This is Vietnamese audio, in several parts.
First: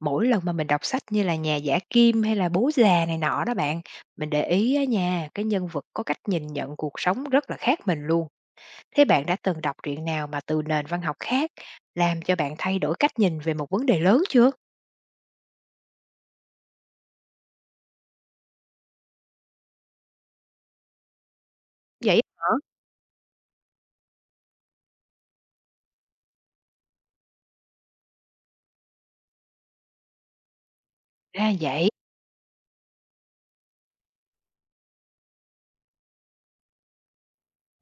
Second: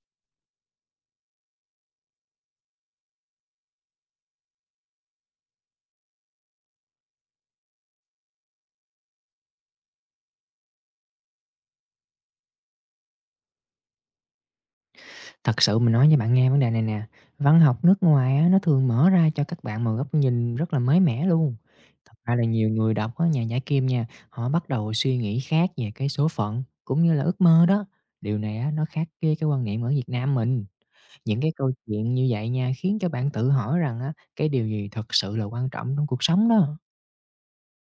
Mỗi lần mà mình đọc sách như là Nhà Giả Kim hay là Bố Già này nọ đó bạn, mình để ý á nha, cái nhân vật có cách nhìn nhận cuộc sống rất là khác mình luôn. Thế bạn đã từng đọc truyện nào mà từ nền văn học khác làm cho bạn thay đổi cách nhìn về một vấn đề lớn chưa? Thật sự mình nói với bạn nghe vấn đề này nè, văn học nước ngoài á, nó thường mở ra cho các bạn một góc nhìn rất là mới mẻ luôn. Thật Vậy ra là hả? nhiều người đọc á, nhà giải kim nha, họ bắt đầu suy nghĩ khác về cái số phận cũng như là ước mơ đó. Điều này á, nó khác với cái quan niệm ở Việt Nam mình. Những Ra cái câu vậy, chuyện như vậy nha khiến cho bạn tự hỏi rằng á, cái điều gì thật sự là quan trọng trong cuộc sống đó.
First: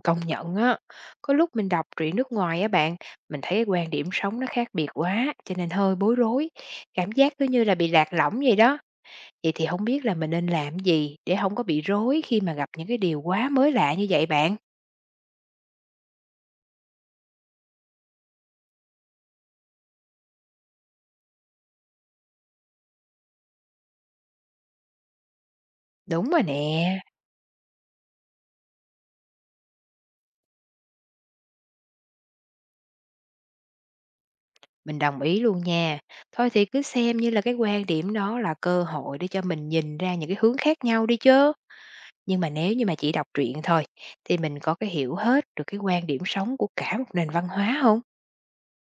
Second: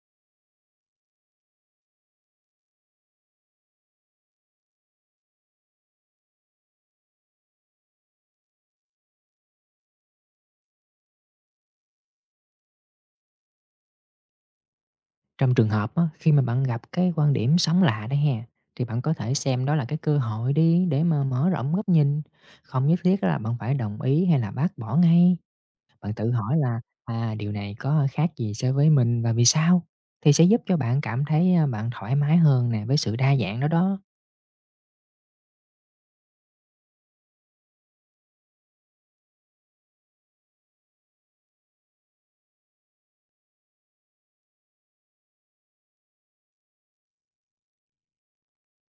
công nhận á. Có lúc mình đọc truyện nước ngoài á bạn, mình thấy quan điểm sống nó khác biệt quá, cho nên hơi bối rối. Cảm giác cứ như là bị lạc lõng vậy đó. Vậy thì không biết là mình nên làm gì để không có bị rối khi mà gặp những cái điều quá mới lạ như vậy bạn? Trong trường hợp á, khi mà bạn gặp cái quan điểm sống lạ đấy ha, thì bạn có thể xem đó là cái cơ hội đi để mà mở rộng góc nhìn. Không nhất thiết là bạn phải đồng ý hay là bác bỏ ngay. Bạn Đúng tự rồi hỏi là nè. à, điều này có khác gì so với mình và vì sao? Thì sẽ giúp cho bạn cảm thấy à, bạn thoải mái hơn nè với sự đa dạng đó đó. Mình đồng ý luôn nha. Thôi thì cứ xem như là cái quan điểm đó là cơ hội để cho mình nhìn ra những cái hướng khác nhau đi chứ. Nhưng mà nếu như mà chỉ đọc truyện thôi, thì mình có cái hiểu hết được cái quan điểm sống của cả một nền văn hóa không?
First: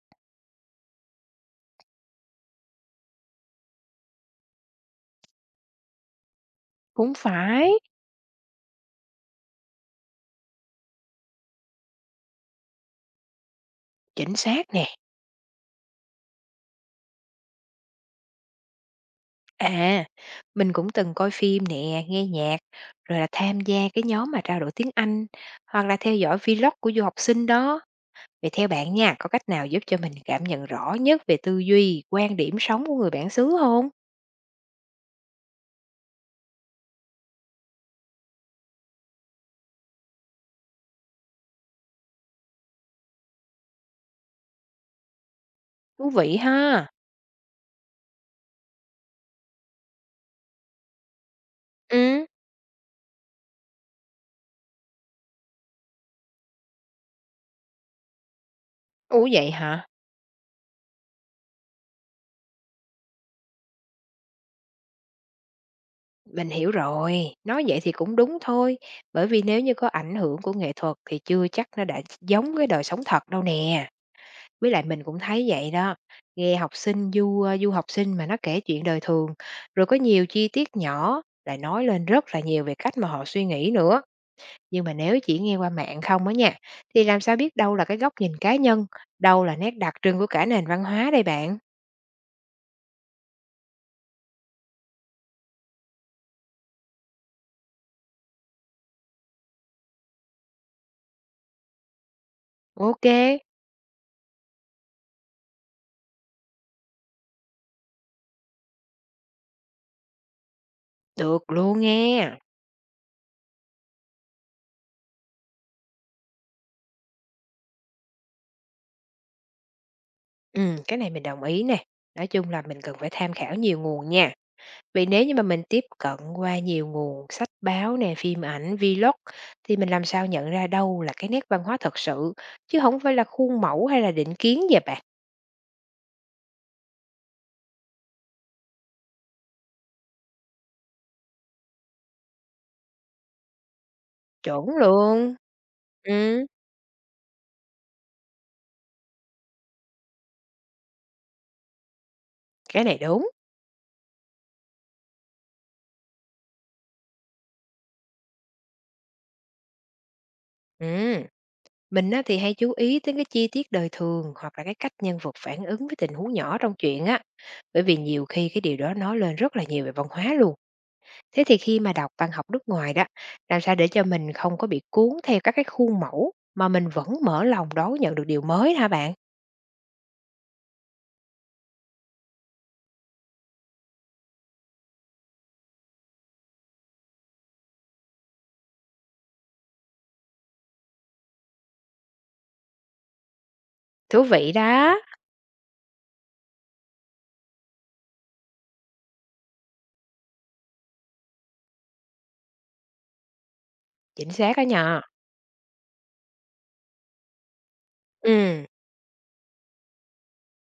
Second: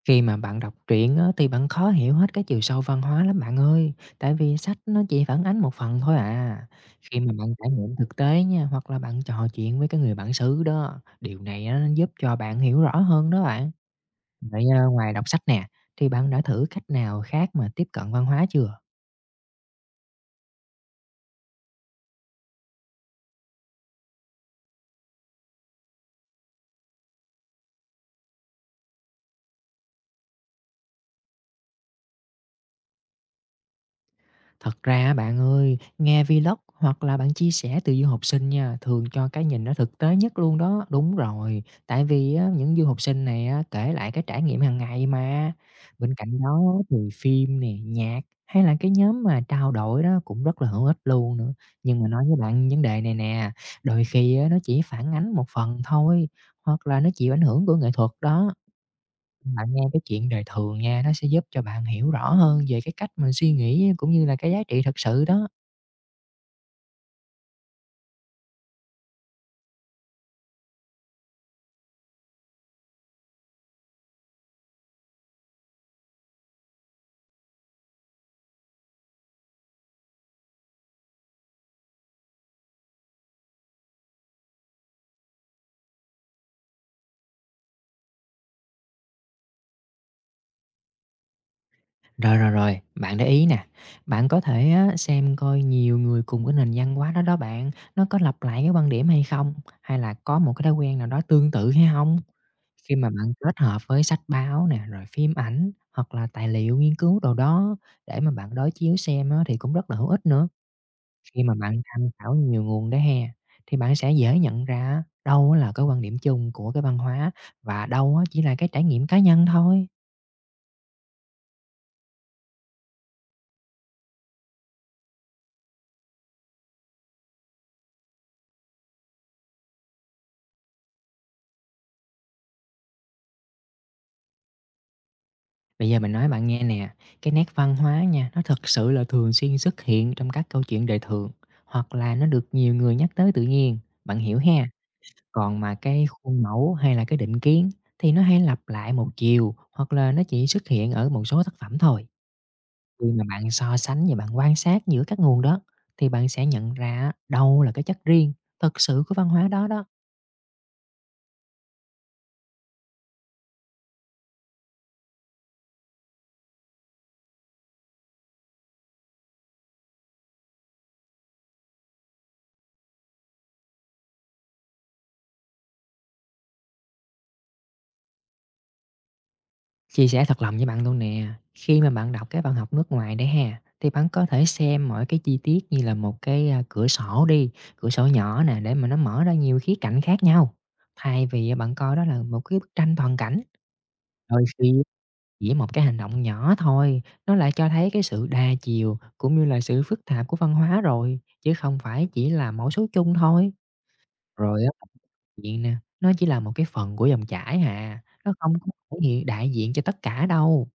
Khi mà bạn đọc truyện á, thì bạn khó hiểu hết cái chiều sâu văn hóa lắm bạn ơi, tại vì sách nó chỉ phản ánh một phần thôi à. Cũng Khi mà bạn trải phải. nghiệm thực tế nha, hoặc là bạn trò chuyện với cái người bản xứ đó, điều này á, nó giúp cho bạn hiểu rõ hơn đó bạn. Chính Vậy xác à, nè. ngoài đọc sách nè, thì bạn đã thử cách nào khác mà tiếp cận văn hóa chưa? À, mình cũng từng coi phim nè, nghe nhạc, rồi là tham gia cái nhóm mà trao đổi tiếng Anh, hoặc là theo dõi vlog của du học sinh đó. Vậy theo bạn nha, có cách nào giúp cho mình cảm nhận rõ nhất về tư duy, quan điểm sống của người bản xứ không? Thật ra á bạn ơi, nghe vlog hoặc là bạn chia sẻ từ du học sinh nha, thường cho cái nhìn nó thực tế nhất luôn đó. Đúng rồi, tại vì á, những du học sinh này á, kể lại cái trải nghiệm hàng ngày mà. Thú Bên vị cạnh đó ha! thì phim nè, nhạc hay là cái nhóm mà trao đổi đó cũng rất là hữu ích luôn nữa. Nhưng mà nói Ừ. với bạn vấn đề này nè, đôi khi á, nó chỉ phản ánh một phần thôi, hoặc là nó chịu ảnh hưởng của nghệ thuật đó. Ủa vậy Bạn nghe hả? cái chuyện đời thường nha, nó sẽ giúp cho bạn hiểu rõ hơn về cái cách mà suy nghĩ cũng như là cái giá trị thật sự đó. Mình hiểu rồi, nói vậy thì cũng đúng thôi, bởi vì nếu như có ảnh hưởng của nghệ thuật thì chưa chắc nó đã giống với đời sống thật đâu nè. Với lại mình cũng thấy vậy đó, nghe học sinh du ờ, du học sinh mà nó kể chuyện đời thường, rồi có nhiều chi tiết nhỏ lại nói lên rất là nhiều về cách mà họ suy nghĩ nữa. Nhưng mà nếu chỉ nghe qua mạng không á nha, thì làm sao biết đâu là cái góc nhìn cá nhân, đâu là nét đặc trưng của cả nền văn hóa đây bạn? Rồi, rồi, rồi, bạn để ý nè, bạn có thể á, xem coi nhiều người cùng cái nền văn hóa đó đó bạn, nó có lặp lại cái quan điểm hay không, hay là có một cái thói quen nào đó tương tự hay không. Khi Ok, mà bạn kết hợp với sách báo nè, rồi phim ảnh hoặc là tài liệu nghiên cứu đồ đó để mà bạn đối chiếu xem á, thì cũng rất là hữu ích nữa. Khi được mà luôn bạn tham nghe. khảo nhiều nguồn đó ha, thì bạn sẽ dễ nhận ra đâu á là cái quan điểm chung của cái văn hóa và đâu á chỉ là cái trải nghiệm cá nhân thôi. Ừ, cái này mình đồng ý nè. Nói chung là mình cần phải tham khảo nhiều nguồn nha. Vì nếu như mà mình tiếp cận qua nhiều nguồn sách báo nè, phim ảnh, vlog thì mình làm sao nhận ra đâu là cái nét văn hóa thật sự chứ không phải là khuôn mẫu hay là định kiến vậy bạn. Bây giờ mình nói bạn nghe nè, cái nét văn hóa nha, nó thật sự là thường xuyên xuất hiện trong các câu chuyện đời thường hoặc là nó được nhiều người nhắc tới tự nhiên, bạn hiểu Chuẩn ha. luôn. Còn mà cái khuôn Ừ, mẫu hay là cái định kiến thì nó hay lặp lại một chiều hoặc là nó chỉ xuất hiện ở một số tác phẩm thôi. cái này Khi mà đúng. bạn so sánh và bạn quan sát giữa các nguồn đó, thì bạn sẽ nhận ra á, đâu là cái chất riêng, thực sự của văn hóa đó đó. Ừ. Mình á, thì hay chú ý tới cái chi tiết đời thường hoặc là cái cách nhân vật phản ứng với tình huống nhỏ trong chuyện á. Bởi vì nhiều khi cái điều đó nói lên rất là nhiều về văn hóa luôn. Thế thì khi mà đọc văn học nước ngoài đó, làm sao để cho mình không có bị cuốn theo các cái khuôn mẫu mà mình vẫn mở lòng đón nhận được điều mới hả bạn? Chia sẻ thật lòng với bạn luôn nè, khi mà bạn đọc cái văn học nước ngoài đấy ha, thì bạn có thể xem mỗi cái chi tiết như là một cái à, cửa sổ đi, cửa sổ nhỏ nè, để mà nó mở ra nhiều khía cạnh khác nhau. Thay vì à, bạn coi đó là một cái bức tranh toàn cảnh, Thú đôi vị khi đó. chỉ một cái hành động nhỏ thôi, nó lại cho thấy cái sự đa chiều cũng như là sự phức tạp của văn hóa rồi, chứ không phải chỉ là mẫu số chung thôi. Chính xác đó Rồi á. nhờ. Diện nè, nó chỉ là một cái phần của dòng chảy hà, nó không Ừ, có thể hiện đại diện cho tất cả đâu.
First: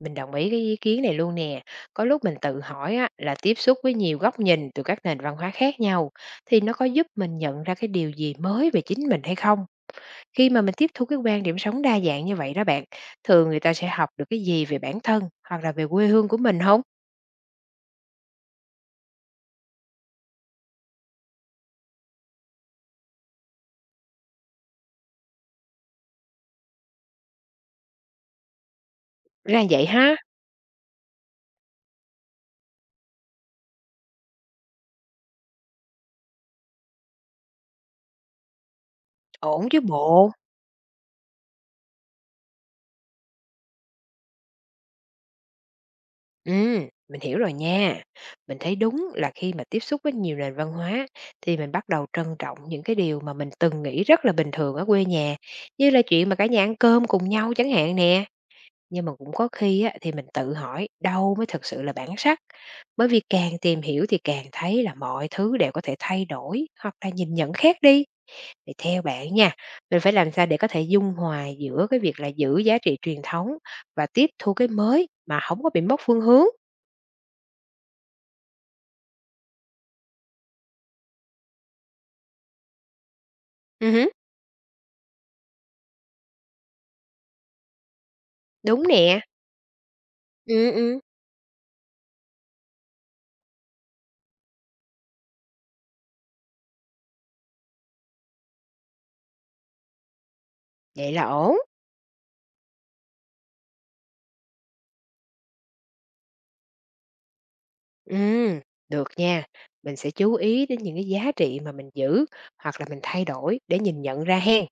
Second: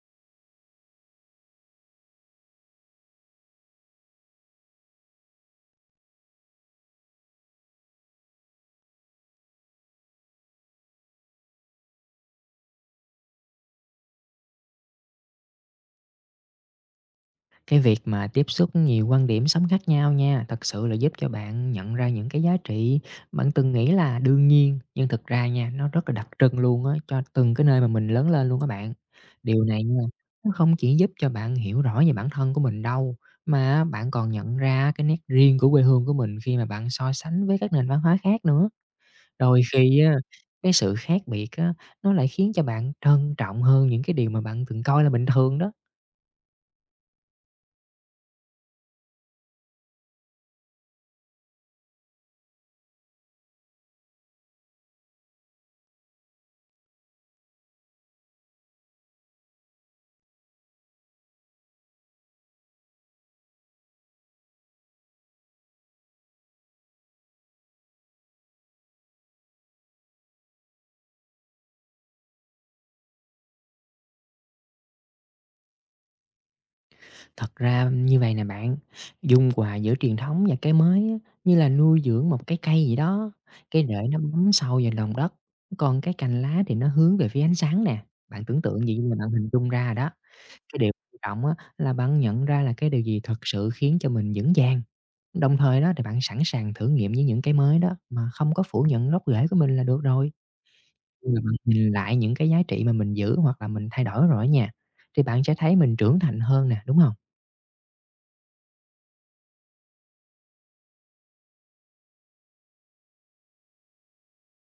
mình đồng ý cái ý kiến này luôn nè. Có lúc mình tự hỏi á, là tiếp xúc với nhiều góc nhìn từ các nền văn hóa khác nhau thì nó có giúp mình nhận ra cái điều gì mới về chính mình hay không? Khi mà mình tiếp thu cái quan điểm sống đa dạng như vậy đó bạn, thường người ta sẽ học được cái gì về bản thân hoặc là về quê hương của mình hông? Cái việc mà tiếp xúc nhiều quan điểm sống khác nhau nha, thật sự là giúp cho bạn nhận ra những cái giá trị bạn từng nghĩ là đương nhiên, nhưng thực ra nha, nó rất là đặc trưng luôn á, cho từng cái nơi mà mình lớn lên luôn các bạn. Ra Điều này vậy nha, ha, nó không chỉ giúp cho bạn hiểu rõ về bản thân của mình đâu, mà bạn còn nhận ra cái nét riêng của quê hương của mình khi mà bạn so sánh với các nền văn hóa khác nữa. Đôi ổn chứ khi á, bộ. cái sự khác biệt á, nó lại khiến cho bạn trân trọng hơn những cái điều mà bạn từng coi là bình thường đó. Mình hiểu rồi nha. Mình thấy đúng là khi mà tiếp xúc với nhiều nền văn hóa thì mình bắt đầu trân trọng những cái điều mà mình từng nghĩ rất là bình thường ở quê nhà, như là chuyện mà cả nhà ăn cơm cùng nhau chẳng hạn nè. Nhưng mà cũng có khi á, thì mình tự hỏi đâu mới thực sự là bản sắc, bởi vì càng tìm hiểu thì càng thấy là mọi thứ đều có thể thay đổi hoặc là nhìn nhận khác đi. Thì theo bạn nha, mình phải làm sao để có thể dung hòa giữa cái việc là giữ giá trị truyền thống và tiếp thu cái mới mà không có bị mất phương hướng. Thật ra như vậy nè bạn, dung hòa giữa truyền thống và cái mới á, như là nuôi dưỡng một cái cây gì đó, cái Ừ, rễ hứ, nó bấm sâu vào lòng đất, còn cái cành lá thì nó hướng về phía ánh sáng nè. Bạn tưởng tượng đúng vậy mà nè. bạn hình dung ra rồi đó. Ừ, Cái điều ừ. quan trọng á, là bạn nhận ra là cái điều gì thật sự khiến cho mình vững vàng. Đồng thời đó thì bạn sẵn sàng thử nghiệm với những cái mới đó, mà không có phủ nhận gốc rễ của mình là được rồi. Vậy là Khi mà bạn ổn. nhìn lại những cái giá trị mà mình giữ hoặc là mình thay đổi rồi á nha, thì bạn sẽ thấy mình trưởng thành hơn nè, đúng không? Ừ, được nha. Mình sẽ chú ý đến những cái giá trị mà mình giữ hoặc là mình thay đổi để nhìn nhận ra hen.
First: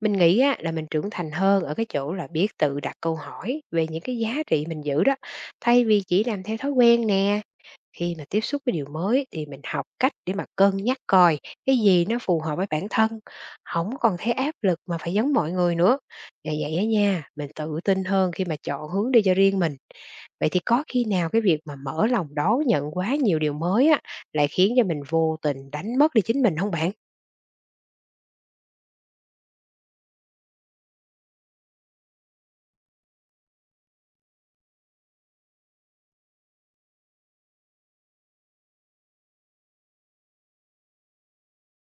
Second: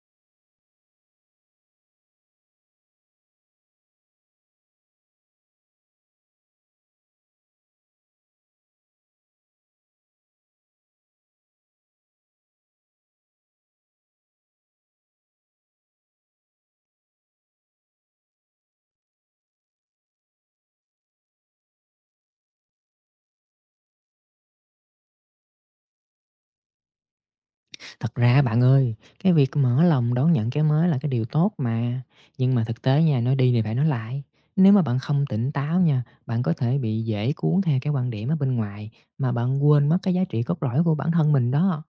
Mình nghĩ á, là mình trưởng thành hơn ở cái chỗ là biết tự đặt câu hỏi về những cái giá trị mình giữ đó, thay vì chỉ làm theo thói quen nè. Khi mà tiếp xúc với điều mới thì mình học cách để mà cân nhắc coi cái gì nó phù hợp với bản thân, không còn thấy áp lực mà phải giống mọi người nữa. Và vậy á nha, mình tự tin hơn khi mà chọn hướng đi cho riêng mình. Vậy thì có khi nào cái việc mà mở lòng đón nhận quá nhiều điều mới á lại khiến cho mình vô tình đánh mất đi chính mình không bạn? Thật ra bạn ơi, cái việc mở lòng đón nhận cái mới là cái điều tốt mà. Nhưng mà thực tế nha, nói đi thì phải nói lại, nếu mà bạn không tỉnh táo nha, bạn có thể bị dễ cuốn theo cái quan điểm ở bên ngoài mà bạn quên mất cái giá trị cốt lõi của bản thân mình đó.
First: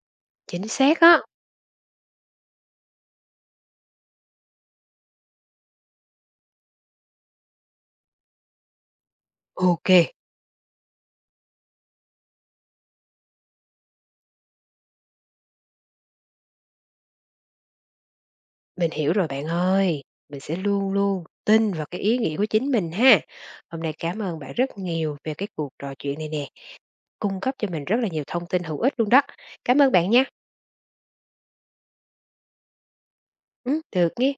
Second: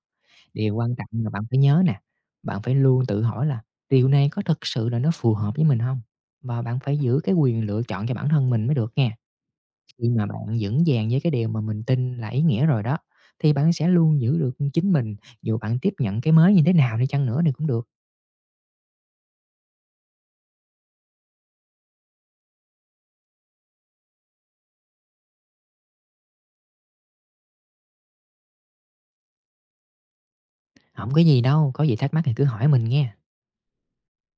Chính Điều quan xác á. trọng là bạn phải nhớ nè, bạn phải luôn tự hỏi là điều này có thực sự là nó phù hợp với mình không. Và bạn phải giữ cái quyền lựa chọn cho bản thân mình mới được nha. Ok. Khi mà bạn vững vàng với cái điều mà mình tin là ý nghĩa rồi đó, thì bạn sẽ luôn giữ được chính mình, dù bạn tiếp nhận cái mới như thế nào đi chăng nữa thì cũng được. Mình hiểu rồi bạn ơi, mình sẽ luôn luôn tin vào cái ý nghĩ của chính mình ha. Hôm nay cảm ơn bạn rất nhiều về cái cuộc trò chuyện này nè, cung cấp cho mình rất là nhiều thông tin hữu ích luôn đó. Cảm ơn bạn nha. Không có gì đâu, có gì thắc mắc thì cứ hỏi mình nghe. Ừ, được nha.